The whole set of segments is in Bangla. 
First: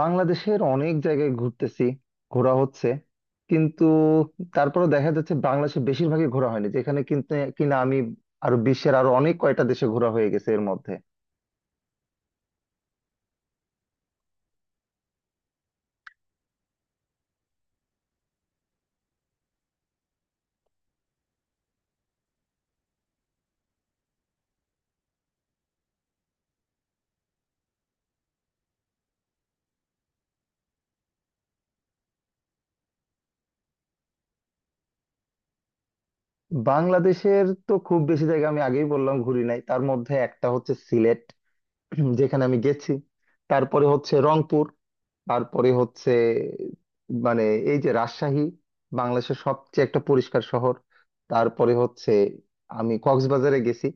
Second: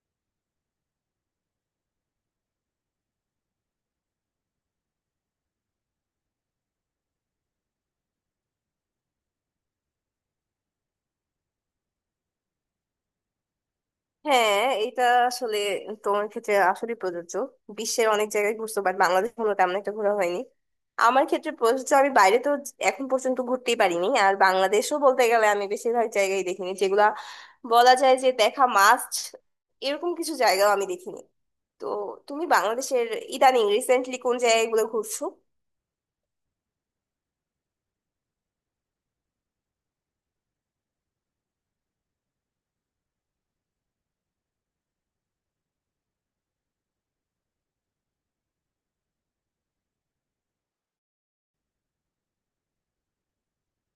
বাংলাদেশের অনেক জায়গায় ঘুরতেছি, ঘোরা হচ্ছে কিন্তু তারপরে দেখা যাচ্ছে বাংলাদেশে বেশিরভাগই ঘোরা হয়নি যেখানে, কিন্তু কিনা আমি আরো বিশ্বের আরো অনেক কয়টা দেশে ঘোরা হয়ে গেছে এর মধ্যে। হ্যাঁ, এটা আসলে তোমার ক্ষেত্রে আসলে প্রযোজ্য। বিশ্বের অনেক জায়গায় ঘুরছো বাট বাংলাদেশ কোনো তেমন একটা ঘোরা হয়নি। আমার ক্ষেত্রে প্রযোজ্য আমি বাইরে তো এখন পর্যন্ত ঘুরতেই পারিনি, আর বাংলাদেশও বলতে গেলে আমি বেশিরভাগ জায়গায় দেখিনি যেগুলা বলা যায় যে দেখা মাস্ট, এরকম কিছু জায়গাও আমি দেখিনি। তো তুমি বাংলাদেশের ইদানিং রিসেন্টলি কোন জায়গাগুলো ঘুরছো? বাংলাদেশের তো খুব বেশি জায়গা আমি আগেই বললাম ঘুরি নাই, তার মধ্যে একটা হচ্ছে সিলেট যেখানে আমি গেছি। তারপরে হচ্ছে রংপুর, তারপরে হচ্ছে, মানে এই যে রাজশাহী, বাংলাদেশের সবচেয়ে একটা পরিষ্কার শহর। তারপরে হচ্ছে, আমি কক্সবাজারে গেছি।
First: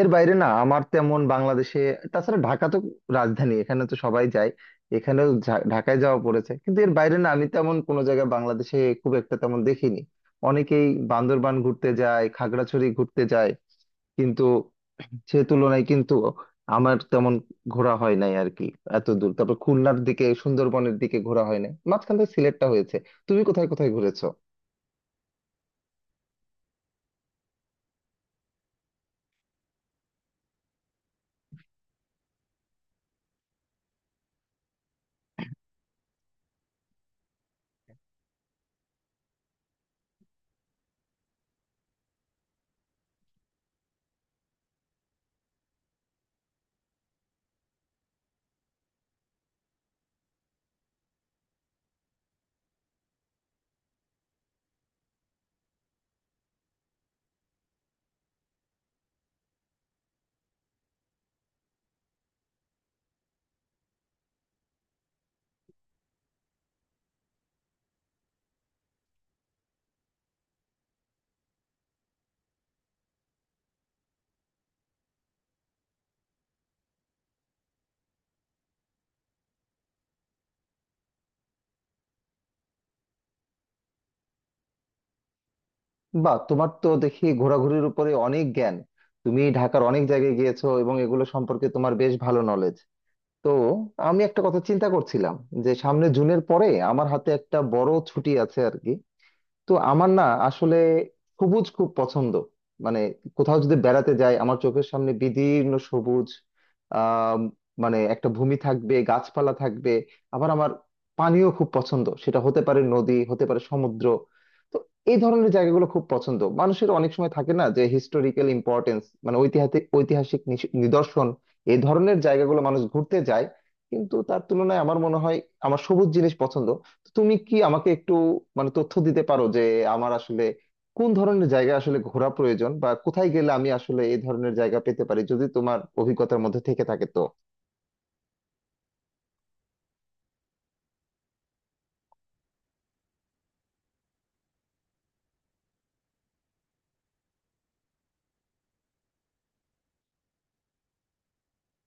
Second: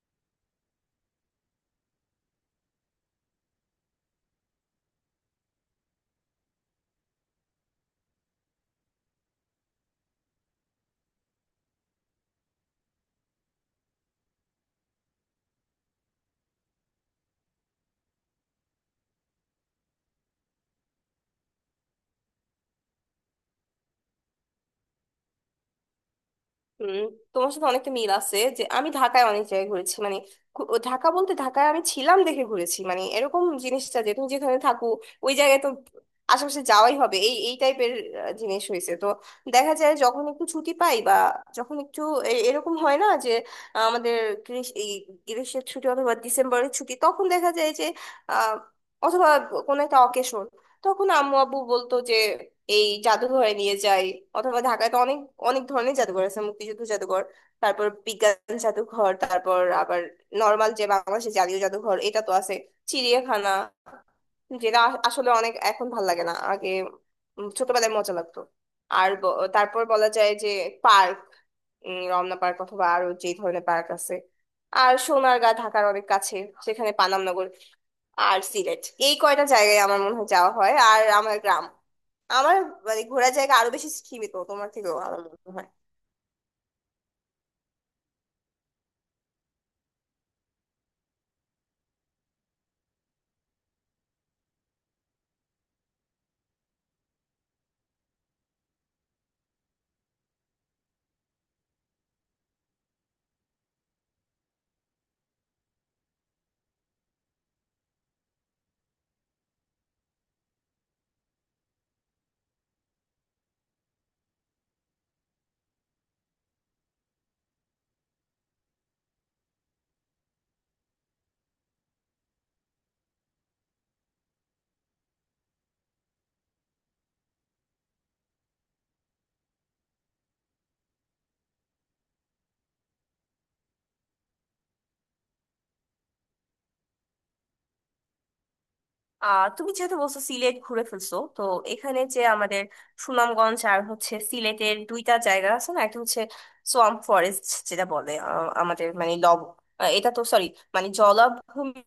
এর বাইরে না আমার তেমন বাংলাদেশে। তাছাড়া ঢাকা তো রাজধানী, এখানে তো সবাই যায়, এখানেও ঢাকায় যাওয়া পড়েছে। কিন্তু এর বাইরে না আমি তেমন কোনো জায়গায় বাংলাদেশে খুব একটা তেমন দেখিনি। অনেকেই বান্দরবান ঘুরতে যায়, খাগড়াছড়ি ঘুরতে যায়, কিন্তু সে তুলনায় কিন্তু আমার তেমন ঘোরা হয় নাই আর কি। এত দূর, তারপর খুলনার দিকে, সুন্দরবনের দিকে ঘোরা হয় নাই, মাঝখান থেকে সিলেটটা হয়েছে। তুমি কোথায় কোথায় ঘুরেছো? হুম, তোমার সাথে অনেকটা মিল আছে যে আমি ঢাকায় অনেক জায়গায় ঘুরেছি। মানে ঘু- ও ঢাকা বলতে ঢাকায় আমি ছিলাম দেখে ঘুরেছি। মানে এরকম জিনিসটা যে তুমি যেখানে থাকো ওই জায়গায় তো আশেপাশে যাওয়াই হবে, এই এই টাইপের জিনিস হয়েছে। তো দেখা যায় যখন একটু ছুটি পাই বা যখন একটু এরকম হয় না যে আমাদের এই গ্রীষ্মের ছুটি অথবা ডিসেম্বরের ছুটি, তখন দেখা যায় যে আহ অথবা কোনো একটা অকেশন, তখন আম্মু আব্বু বলতো যে এই জাদুঘরে নিয়ে যাই। অথবা ঢাকায় তো অনেক অনেক ধরনের জাদুঘর আছে। মুক্তিযুদ্ধ জাদুঘর, তারপর বিজ্ঞান জাদুঘর, তারপর আবার নর্মাল যে বাংলাদেশের জাতীয় জাদুঘর এটা তো আছে। চিড়িয়াখানা, যেটা আসলে অনেক এখন ভাল লাগে না, আগে ছোটবেলায় মজা লাগতো। আর তারপর বলা যায় যে পার্ক, রমনা পার্ক অথবা আরো যে ধরনের পার্ক আছে। আর সোনারগাঁ ঢাকার অনেক কাছে, সেখানে পানাম। আর সিলেট, এই কয়টা জায়গায় আমার মনে হয় যাওয়া হয়। আর আমার গ্রাম, আমার মানে ঘোরার জায়গা আরো বেশি সীমিত তোমার থেকেও আমার মনে হয়। বা তোমার তো দেখি ঘোরাঘুরির উপরে অনেক জ্ঞান, তুমি ঢাকার অনেক জায়গায় গিয়েছো এবং এগুলো সম্পর্কে তোমার বেশ ভালো নলেজ। তো আমি একটা কথা চিন্তা করছিলাম, যে সামনে জুনের পরে আমার হাতে একটা বড় ছুটি আছে আর কি। তো আমার না আসলে সবুজ খুব পছন্দ। মানে কোথাও যদি বেড়াতে যাই আমার চোখের সামনে বিদীর্ণ সবুজ, আহ মানে একটা ভূমি থাকবে, গাছপালা থাকবে। আবার আমার পানিও খুব পছন্দ, সেটা হতে পারে নদী, হতে পারে সমুদ্র। তো এই ধরনের জায়গাগুলো খুব পছন্দ। মানুষের অনেক সময় থাকে না যে হিস্টোরিক্যাল ইম্পর্টেন্স, মানে ঐতিহাসিক ঐতিহাসিক নিশ- নিদর্শন, এই ধরনের জায়গাগুলো মানুষ ঘুরতে যায়। কিন্তু তার তুলনায় আমার মনে হয় আমার সবুজ জিনিস পছন্দ। তুমি কি আমাকে একটু, মানে তথ্য দিতে পারো যে আমার আসলে কোন ধরনের জায়গা আসলে ঘোরা প্রয়োজন, বা কোথায় গেলে আমি আসলে এই ধরনের জায়গা পেতে পারি, যদি তোমার অভিজ্ঞতার মধ্যে থেকে থাকে তো? তুমি যেহেতু বলছো সিলেট ঘুরে ফেলছো, তো এখানে যে আমাদের সুনামগঞ্জ আর হচ্ছে সিলেটের দুইটা জায়গা আছে না, একটা হচ্ছে সোয়াম্প ফরেস্ট, যেটা বলে আমাদের মানে লব এটা তো সরি, মানে জলাভূমির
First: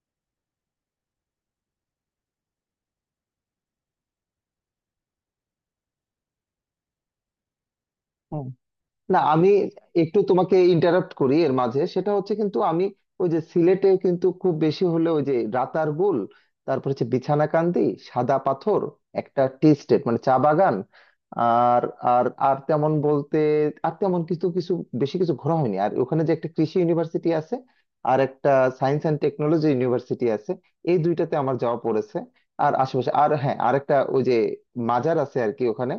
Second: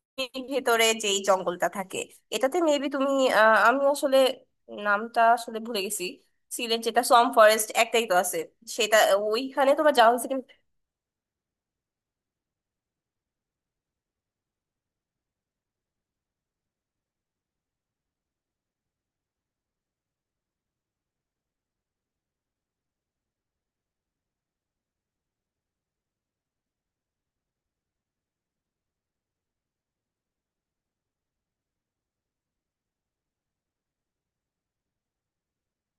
ভেতরে যেই জঙ্গলটা থাকে। এটাতে মেবি তুমি আমি আসলে নামটা আসলে ভুলে গেছি। সিলেট যেটা সোয়াম্প ফরেস্ট একটাই তো আছে, সেটা না আমি ওইখানে তোমার যাওয়া একটু হয়েছে কিনা? তোমাকে ইন্টারাপ্ট করি এর মাঝে, সেটা হচ্ছে কিন্তু আমি ওই যে সিলেটে কিন্তু খুব বেশি হলে ওই যে রাতারগুল, তারপর হচ্ছে বিছানাকান্দি, সাদা পাথর, একটা টি স্টেট মানে চা বাগান, আর আর আর তেমন বলতে, আর তেমন কিছু কিছু বেশি কিছু ঘোরা হয়নি। আর ওখানে যে একটা কৃষি ইউনিভার্সিটি আছে আর একটা সায়েন্স অ্যান্ড টেকনোলজি ইউনিভার্সিটি আছে, এই দুইটাতে আমার যাওয়া পড়েছে। আর আশেপাশে আর হ্যাঁ আরেকটা ওই যে মাজার আছে আর কি ওখানে,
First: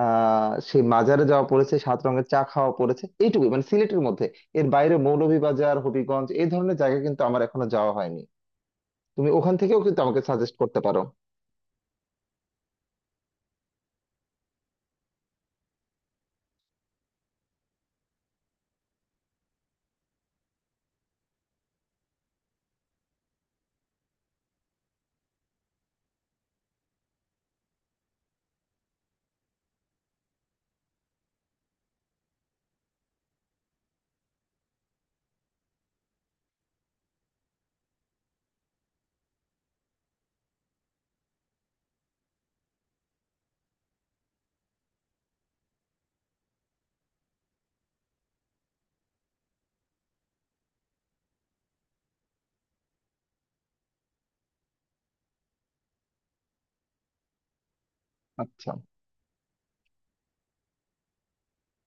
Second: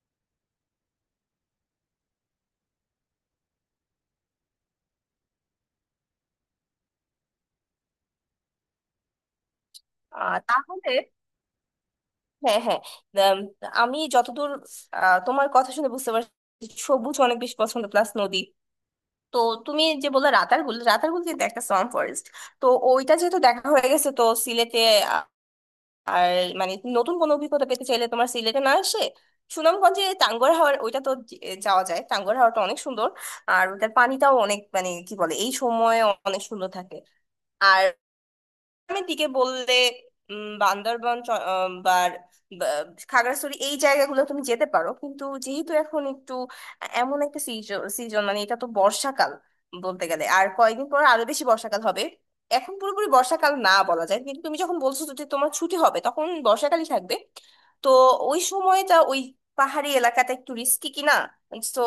সেই মাজারে যাওয়া পড়েছে, সাত রঙের চা খাওয়া পড়েছে, এইটুকুই মানে সিলেটের মধ্যে। এর বাইরে মৌলভীবাজার, হবিগঞ্জ এই ধরনের জায়গা কিন্তু আমার এখনো যাওয়া হয়নি। তুমি ওখান থেকেও কিন্তু আমাকে সাজেস্ট করতে তাহলে পারো। হ্যাঁ, হ্যাঁ। উম, আমি যতদূর তোমার কথা শুনে বুঝতে পারছি সবুজ অনেক বেশি পছন্দ প্লাস নদী। তো তুমি যে বললে রাতারগুল, রাতারগুল কিন্তু একটা সোয়াম্প ফরেস্ট, তো ওইটা যেহেতু দেখা হয়ে গেছে তো সিলেটে আ- আর মানে নতুন কোনো অভিজ্ঞতা পেতে চাইলে তোমার সিলেটে না আসে সুনামগঞ্জে টাঙ্গুয়ার হাওর ওইটা তো যাওয়া যায়। টাঙ্গুয়ার হাওরটা অনেক সুন্দর, আর ওটার পানিটাও অনেক, মানে কি বলে, এই সময়ে অনেক সুন্দর থাকে। আর গ্রামের দিকে বললে বান্দরবান বা বা খাগড়াছড়ি এই জায়গাগুলো তুমি যেতে পারো। কিন্তু যেহেতু এখন একটু এমন একটা সিজন সিজন মানে এটা তো বর্ষাকাল বলতে গেলে, আর কয়েকদিন পর আরো বেশি বর্ষাকাল হবে। এখন পুরোপুরি বর্ষাকাল না বলা যায়, কিন্তু তুমি যখন বলছো যে তোমার ছুটি হবে তখন বর্ষাকালই থাকবে। তো ওই আচ্ছা। সময়টা ওই পাহাড়ি এলাকাটা একটু রিস্কি কিনা, তো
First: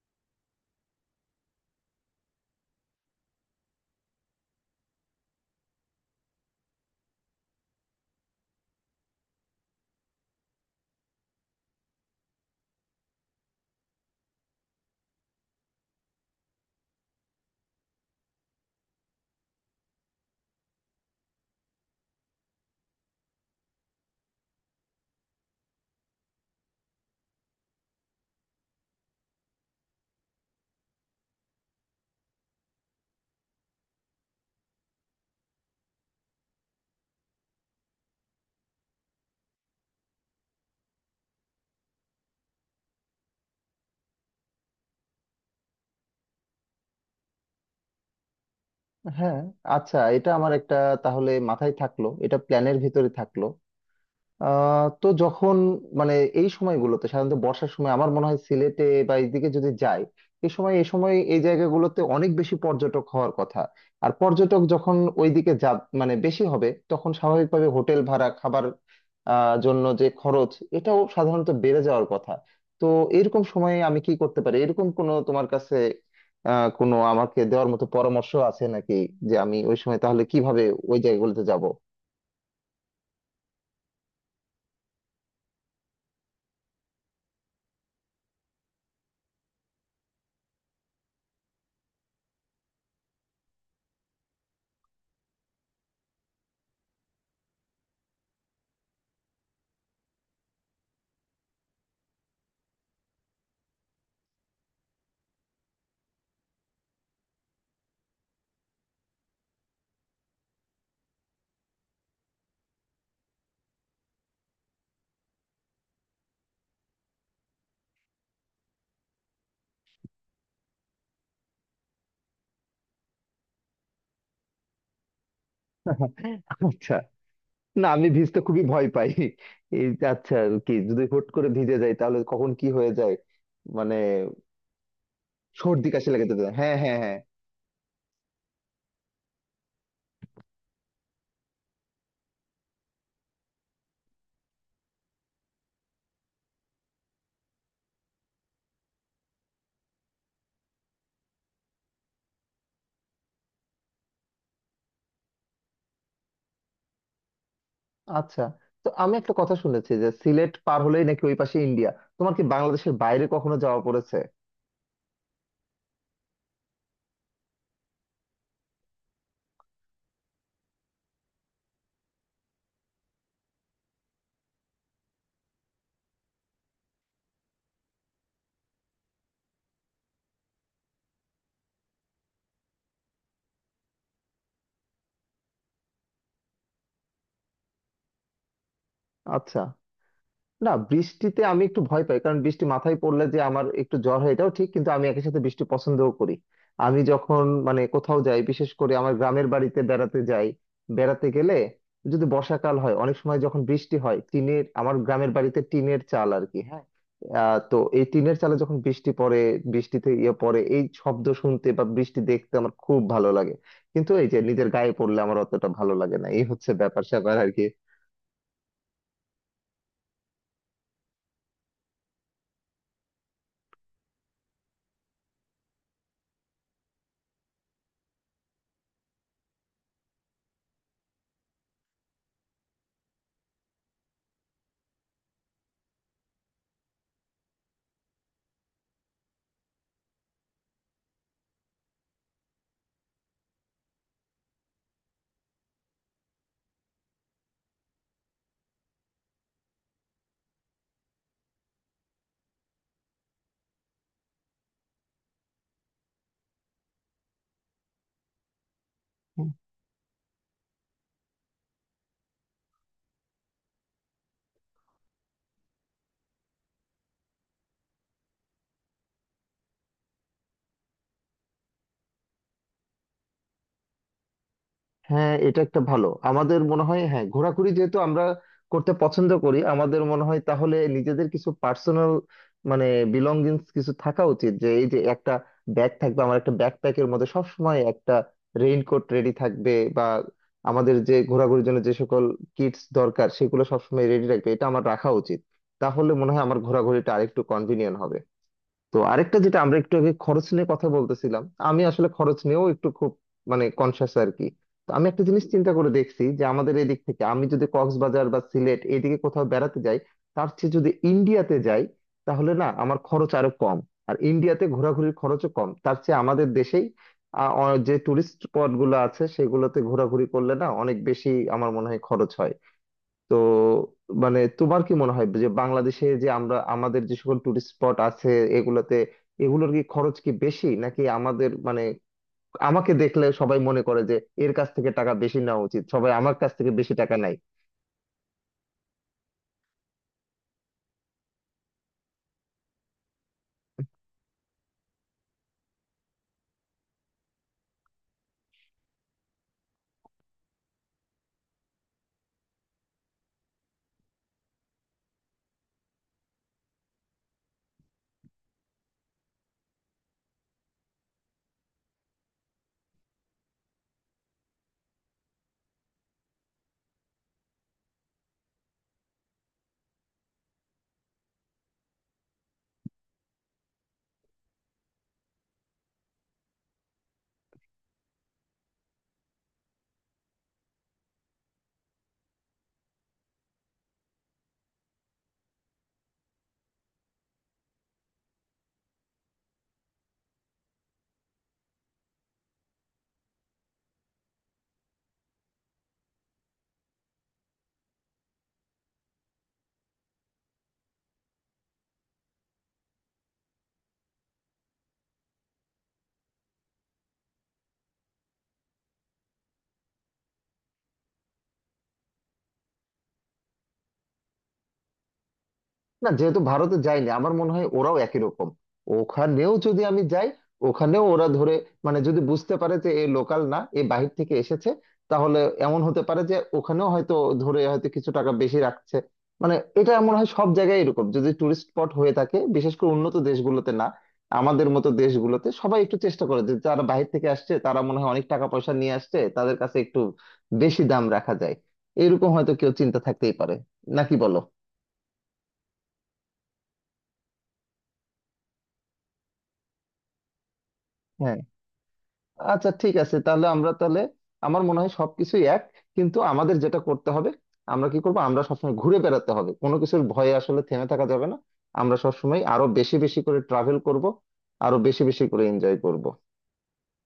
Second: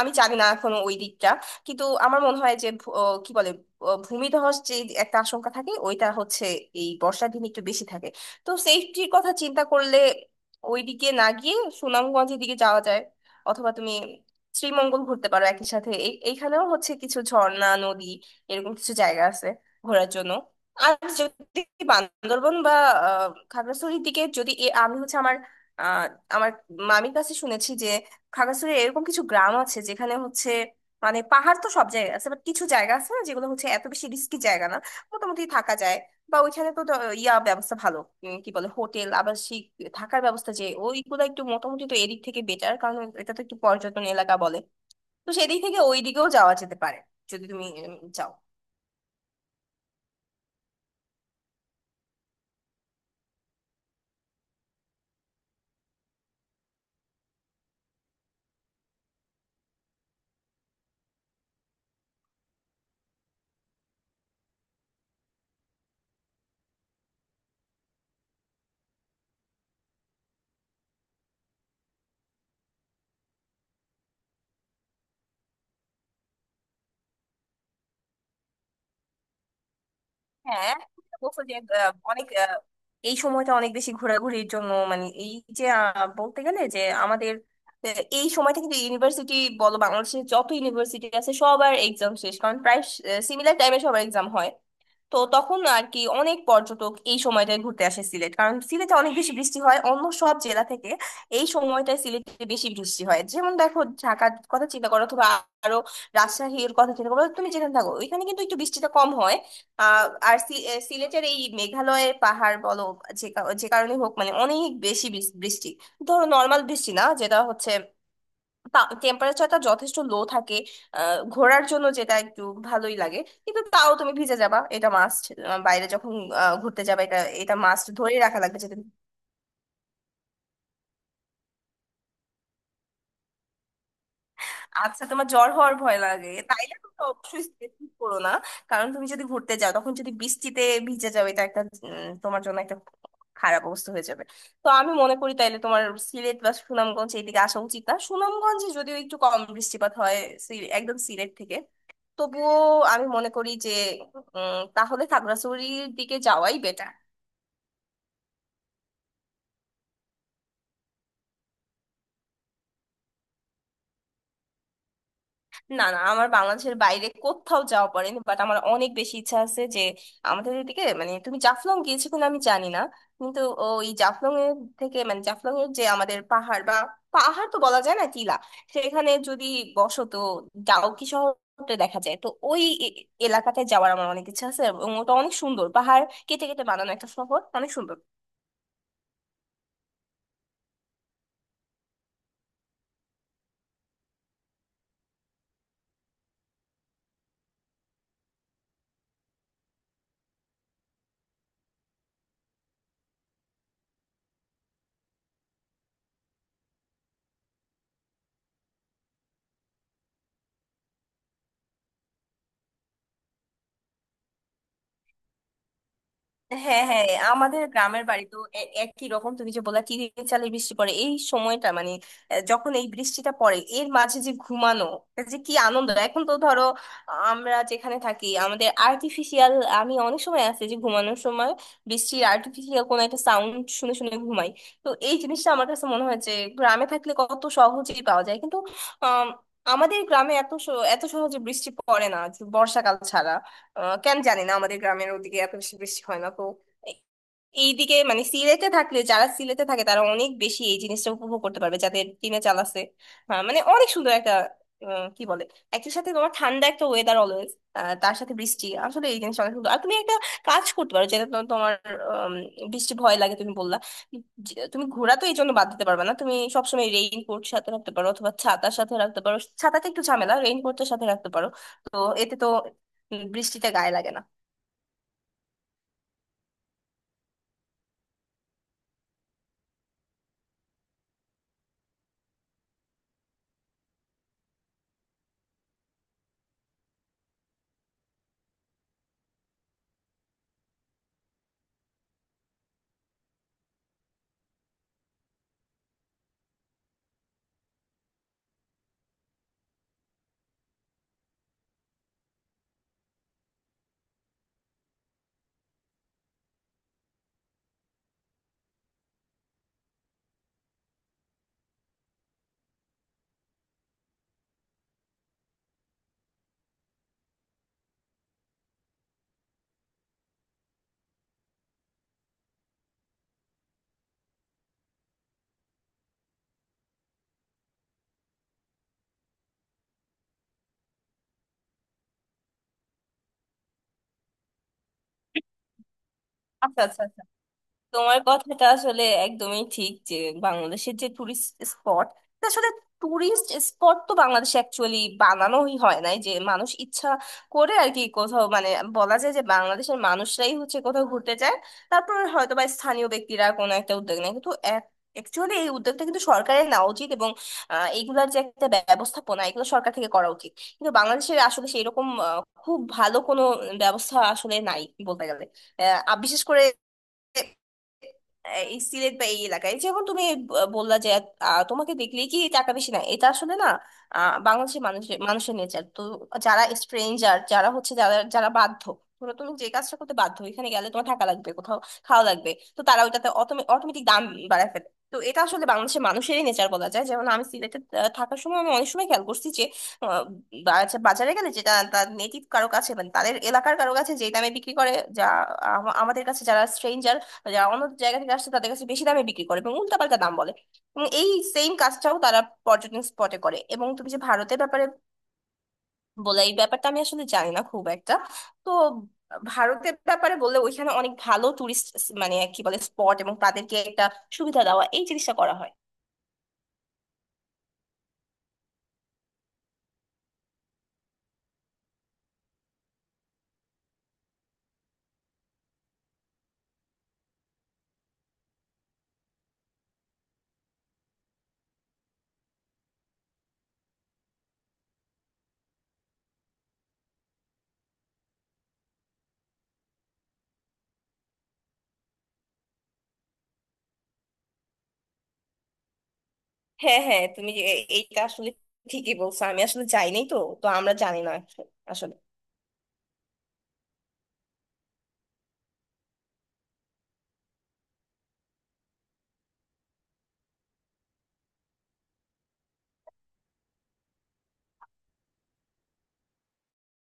আমি জানি না এখনো ওই দিকটা। কিন্তু আমার মনে হয় যে ভু- আহ, কি বলে আহ, ভূমিধস যে একটা আশঙ্কা থাকে ওইটা হচ্ছে এই বর্ষার দিন একটু বেশি থাকে। তো সেফটির কথা চিন্তা করলে ওইদিকে না গিয়ে সুনামগঞ্জের দিকে যাওয়া যায়, অথবা তুমি শ্রীমঙ্গল ঘুরতে পারো। একই সাথে এইখানেও হচ্ছে কিছু ঝর্ণা, নদী, এরকম কিছু জায়গা আছে ঘোরার জন্য। আর যদি বান্দরবন বা খাগড়াছড়ির দিকে যদি আমি হচ্ছে আমার আহ, আমার মামির কাছে শুনেছি যে খাগড়াছড়ির এরকম কিছু গ্রাম আছে যেখানে হচ্ছে মানে পাহাড় তো সব জায়গায় আছে বাট কিছু জায়গা আছে না যেগুলো হচ্ছে এত বেশি রিস্কি জায়গা না, মোটামুটি থাকা যায়। বা ওইখানে তো ইয়া ব্যবস্থা ভালো, কি বলে হোটেল আবাসিক থাকার ব্যবস্থা, যে ওইগুলো একটু মোটামুটি তো এদিক থেকে বেটার, কারণ এটা তো একটু পর্যটন এলাকা বলে। তো সেদিক থেকে ওই দিকেও যাওয়া যেতে পারে যদি তুমি চাও। হ্যাঁ, আচ্ছা, এটা আমার একটা, তাহলে মাথায় থাকলো, এটা প্ল্যানের ভিতরে থাকলো। তো যখন, মানে এই সময়গুলোতে, সাধারণত বর্ষার সময় আমার মনে হয় সিলেটে বা এইদিকে যদি যাই, এই সময় এই জায়গাগুলোতে অনেক বেশি পর্যটক হওয়ার কথা। আর পর্যটক যখন ওইদিকে যা, মানে বেশি হবে, তখন স্বাভাবিকভাবে হোটেল ভাড়া, খাবার জন্য যে খরচ, এটাও সাধারণত বেড়ে যাওয়ার কথা। তো এরকম সময়ে আমি কি করতে পারি, এরকম কোনো তোমার কাছে কোনো আমাকে দেওয়ার মতো পরামর্শ আছে নাকি, যে আমি ওই সময় তাহলে কিভাবে হ্যাঁ, ওই তুমি বলছো জায়গাগুলোতে যে যাব? এই সময়টা অনেক বেশি ঘোরাঘুরির জন্য মানে এই যে বলতে গেলে যে আমাদের এই সময়টা কিন্তু ইউনিভার্সিটি বলো, বাংলাদেশের যত ইউনিভার্সিটি আছে সবার এক্সাম শেষ, কারণ প্রায় সিমিলার টাইমে সবার এক্সাম হয়। তো তখন আর কি অনেক পর্যটক এই সময়টায় ঘুরতে আসে সিলেট, কারণ সিলেটে অনেক বেশি বৃষ্টি হয় অন্য সব জেলা থেকে। এই সময়টায় সিলেটে বেশি বৃষ্টি হয়, যেমন দেখো ঢাকার কথা চিন্তা করো অথবা আরো রাজশাহীর কথা চিন্তা করো, তুমি যেখানে থাকো ওইখানে কিন্তু একটু বৃষ্টিটা কম হয়। আর সিলেটের এই মেঘালয়ের পাহাড় বলো যে যে কারণে হোক মানে অনেক বেশি বৃষ্টি। ধরো নর্মাল বৃষ্টি না, যেটা হচ্ছে টেম্পারেচারটা যথেষ্ট লো থাকে, ঘোরার জন্য যেটা একটু ভালোই লাগে। কিন্তু তাও তুমি ভিজে যাবা, এটা মাস্ট। বাইরে যখন ঘুরতে আচ্ছা। যাবে, এটা এটা না মাস্ট আমি ধরে রাখা ভিজতে লাগবে খুবই যে তুমি। ভয় পাই। এই যে আচ্ছা, কি যদি হুট করে ভিজে যাই তাহলে কখন কি হয়ে যায়, মানে আচ্ছা, তোমার জ্বর হওয়ার সর্দি ভয় কাশি লেগে লাগে যেতে পারে। তাইলে হ্যাঁ, তুমি হ্যাঁ, তো হ্যাঁ। অবশ্যই স্ট্রেস করো না, কারণ তুমি যদি ঘুরতে যাও তখন যদি বৃষ্টিতে ভিজে যাও, এটা একটা তোমার জন্য একটা খারাপ অবস্থা হয়ে যাবে। তো আমি মনে করি তাইলে তোমার সিলেট বা সুনামগঞ্জ এইদিকে আসা উচিত না। সুনামগঞ্জে যদিও একটু কম বৃষ্টিপাত হয় একদম সিলেট থেকে, তবুও আমি মনে করি যে তাহলে খাগড়াছড়ির দিকে যাওয়াই বেটার। আচ্ছা, তো আমি একটা কথা শুনেছি যে সিলেট পার হলেই নাকি ওই পাশে ইন্ডিয়া, তোমার কি বাংলাদেশের বাইরে কখনো যাওয়া পড়েছে? না, না, আমার বাংলাদেশের বাইরে কোথাও যাওয়া পড়েনি, বাট আমার অনেক বেশি ইচ্ছা আছে যে আমাদের এদিকে, মানে তুমি জাফলং গিয়েছো কিনা আমি জানি না। কিন্তু ওই জাফলং এর থেকে মানে জাফলং এর যে আমাদের পাহাড় বা পাহাড় তো বলা যায় না, টিলা, সেখানে যদি বসত ডাউকি শহরটা দেখা যায়, তো ওই এলাকাতে যাওয়ার আমার অনেক ইচ্ছা আছে, এবং ওটা অনেক সুন্দর পাহাড় কেটে কেটে বানানো একটা শহর, অনেক সুন্দর। আচ্ছা। না বৃষ্টিতে আমি একটু ভয় পাই, কারণ বৃষ্টি মাথায় পড়লে যে আমার একটু জ্বর হয় এটাও ঠিক, কিন্তু আমি একই সাথে বৃষ্টি পছন্দও করি। আমি যখন, মানে কোথাও যাই বিশেষ করে আমার গ্রামের বাড়িতে বেড়াতে যাই, বেড়াতে গেলে যদি বর্ষাকাল হয়, অনেক সময় যখন বৃষ্টি হয়, টিনের, আমার গ্রামের বাড়িতে টিনের চাল আর কি, হ্যাঁ। তো এই টিনের চালে যখন বৃষ্টি পড়ে, বৃষ্টিতে ইয়ে পড়ে, এই শব্দ শুনতে বা বৃষ্টি দেখতে আমার খুব ভালো লাগে। কিন্তু এই যে নিজের গায়ে পড়লে আমার অতটা ভালো লাগে না, এই হচ্ছে হ্যাঁ, ব্যাপার হ্যাঁ, স্যাপার আর আমাদের কি। গ্রামের বাড়ি তো একই রকম। তুমি যে বললা চিড়ির চালে বৃষ্টি পড়ে এই সময়টা মানে যখন এই বৃষ্টিটা পড়ে এর মাঝে যে ঘুমানো, এটা যে কি আনন্দ। এখন তো ধরো আমরা যেখানে থাকি আমাদের আর্টিফিশিয়াল, আমি অনেক সময় আছে যে ঘুমানোর সময় বৃষ্টির আর্টিফিশিয়াল কোনো একটা সাউন্ড শুনে শুনে ঘুমাই। তো এই জিনিসটা আমার কাছে মনে হয় যে গ্রামে থাকলে কত সহজেই পাওয়া যায়, কিন্তু আম, আমাদের গ্রামে এত এত সহজে বৃষ্টি পড়ে না বর্ষাকাল ছাড়া। কেন জানি না আমাদের গ্রামের ওদিকে এত বেশি বৃষ্টি হয় না। তো এ- এইদিকে মানে সিলেটে থাকলে, যারা সিলেটে থাকে তারা অনেক বেশি এই জিনিসটা উপভোগ করতে পারবে যাদের টিনে চাল আছে। হ্যাঁ, মানে অনেক সুন্দর একটা কি বলে একই সাথে তোমার ঠান্ডা একটা ওয়েদার অলওয়েজ, তার সাথে বৃষ্টি, আসলে এই জিনিসটা অনেক সুন্দর। আর তুমি একটা কাজ করতে পারো, যেটা তোমার আম, বৃষ্টি ভয় লাগে তুমি বললা, যে তুমি ঘোরা তো এই জন্য বাদ দিতে পারবে না, তুমি সবসময় রেইনকোট সাথে রাখতে পারো অথবা ছাতার সাথে রাখতে পারো। ছাতাটা একটু ঝামেলা, রেইনকোটের সাথে রাখতে পারো। তো এতে তো বৃষ্টিতে গায়ে লাগে না। হ্যাঁ, এটা একটা ভালো আমাদের মনে হয়। হ্যাঁ, ঘোরাঘুরি যেহেতু আমরা করতে পছন্দ করি, আমাদের মনে হয় তাহলে নিজেদের কিছু পার্সোনাল, মানে বিলঙ্গিংস কিছু থাকা উচিত। যে এই যে একটা ব্যাগ থাকবে, আমার একটা ব্যাকপ্যাকের মধ্যে সবসময় একটা রেইনকোট রেডি থাকবে, বা আমাদের যে ঘোরাঘুরির জন্য যে সকল কিটস দরকার সেগুলো সবসময় রেডি রাখবে, এটা আমার রাখা উচিত। তাহলে মনে হয় আমার ঘোরাঘুরিটা আরেকটু কনভিনিয়েন্ট হবে। তো আরেকটা যেটা আমরা একটু আগে খরচ নিয়ে কথা বলতেছিলাম, আমি আসলে খরচ নিয়েও একটু খুব, মানে কনসাস আর কি। তো আমি একটা জিনিস চিন্তা করে দেখছি, যে আমাদের এদিক থেকে আমি যদি কক্সবাজার বা সিলেট এদিকে কোথাও বেড়াতে যাই, তার চেয়ে যদি ইন্ডিয়াতে যাই, তাহলে না আমার খরচ আরো কম, আর ইন্ডিয়াতে ঘোরাঘুরির খরচও কম। তার চেয়ে আমাদের দেশেই যে টুরিস্ট স্পট গুলো আছে সেগুলোতে ঘোরাঘুরি করলে না অনেক বেশি আমার মনে হয় খরচ হয়। তো মানে তোমার কি মনে হয় যে বাংলাদেশে যে আমরা, আমাদের যে সকল টুরিস্ট স্পট আছে এগুলোতে, এগুলোর কি খরচ কি বেশি, নাকি আমাদের মানে আমাকে দেখলে সবাই মনে করে যে এর কাছ থেকে টাকা বেশি নেওয়া উচিত, সবাই আমার কাছ থেকে আচ্ছা, বেশি আচ্ছা, টাকা আচ্ছা। নেয়? তোমার কথাটা আসলে একদমই ঠিক যে বাংলাদেশের যে টুরিস্ট স্পট, আসলে টুরিস্ট স্পট তো বাংলাদেশে অ্যাকচুয়ালি বানানোই হয় নাই, যে মানুষ ইচ্ছা করে আর কি কোথাও, মানে বলা যায় যে বাংলাদেশের মানুষরাই হচ্ছে কোথাও ঘুরতে যায়, তারপর হয়তো বা স্থানীয় ব্যক্তিরা কোনো একটা উদ্যোগ নেয়। কিন্তু অ্যাকচুয়ালি এই উদ্যোগটা কিন্তু সরকারের নেওয়া উচিত, এবং এইগুলার যে একটা ব্যবস্থাপনা এগুলো সরকার থেকে করা উচিত। কিন্তু বাংলাদেশের আসলে সেই রকম খুব ভালো কোনো ব্যবস্থা আসলে নাই বলতে গেলে। আর বিশেষ করে এই সিলেট বা এই এলাকায় যেমন তুমি বললা যে তোমাকে দেখলেই কি টাকা বেশি, না এটা আসলে না। বাংলাদেশের মানুষের মানুষের নেচার তো যারা স্ট্রেঞ্জার, যারা হচ্ছে যারা যারা বাধ্য, ধরো তুমি যে কাজটা করতে বাধ্য এখানে গেলে তোমার টাকা লাগবে, কোথাও খাওয়া লাগবে, তো তারা ওইটাতে অটোমেটিক দাম বাড়ায় ফেলে। তো এটা আসলে বাংলাদেশের মানুষেরই নেচার বলা যায়। যেমন আমি সিলেটে থাকার সময় আমি অনেক সময় খেয়াল করছি যে আহ, বাজারে গেলে যেটা তার নেটিভ কারো কাছে মানে তাদের এলাকার কারো কাছে যে দামে বিক্রি করে, যা আমাদের কাছে যারা স্ট্রেঞ্জার, যারা অন্য জায়গা থেকে আসছে, তাদের কাছে বেশি দামে বিক্রি করে এবং উল্টাপাল্টা দাম বলে। এবং এই সেম কাজটাও তারা পর্যটন স্পটে করে। এবং তুমি যে ভারতের ব্যাপারে বলে, এই ব্যাপারটা আমি আসলে জানি না খুব একটা। তো ভারতের ব্যাপারে বললে ওইখানে অনেক ভালো টুরিস্ট মানে কি বলে স্পট, এবং তাদেরকে একটা সুবিধা দেওয়া এই জিনিসটা করা হয়। না যেহেতু ভারতে যাইনি আমার মনে হয় ওরাও একই রকম। ওখানেও যদি আমি যাই, ওখানেও ওরা ধরে, মানে যদি বুঝতে পারে যে এ লোকাল না, এ বাহির থেকে এসেছে, তাহলে এমন হতে পারে যে ওখানেও হয়তো ধরে হয়তো কিছু টাকা বেশি রাখছে। মানে এটা মনে হয় সব জায়গায় এরকম, যদি টুরিস্ট স্পট হয়ে থাকে, বিশেষ করে উন্নত দেশগুলোতে না, আমাদের মতো দেশগুলোতে সবাই একটু চেষ্টা করে যে যারা বাহির থেকে আসছে তারা মনে হয় অনেক টাকা পয়সা নিয়ে আসছে, তাদের কাছে একটু বেশি দাম রাখা যায়, এরকম হয়তো কেউ চিন্তা থাকতেই পারে, নাকি বলো? হ্যাঁ, হ্যাঁ, তুমি এইটা আসলে ঠিকই বলছো, আমি আসলে যাই নাই তো, তো আমরা জানি না হ্যাঁ, আসলে। আচ্ছা ঠিক আছে, তাহলে আমরা তাহলে আমার মনে হয় সবকিছু এক। কিন্তু আমাদের যেটা করতে হবে, আমরা কি করবো, আমরা সবসময় ঘুরে বেড়াতে হবে, কোনো কিছুর ভয়ে আসলে থেমে থাকা যাবে না। আমরা সবসময় আরো বেশি বেশি করে ট্রাভেল করব, আরো বেশি বেশি করে এনজয় করব।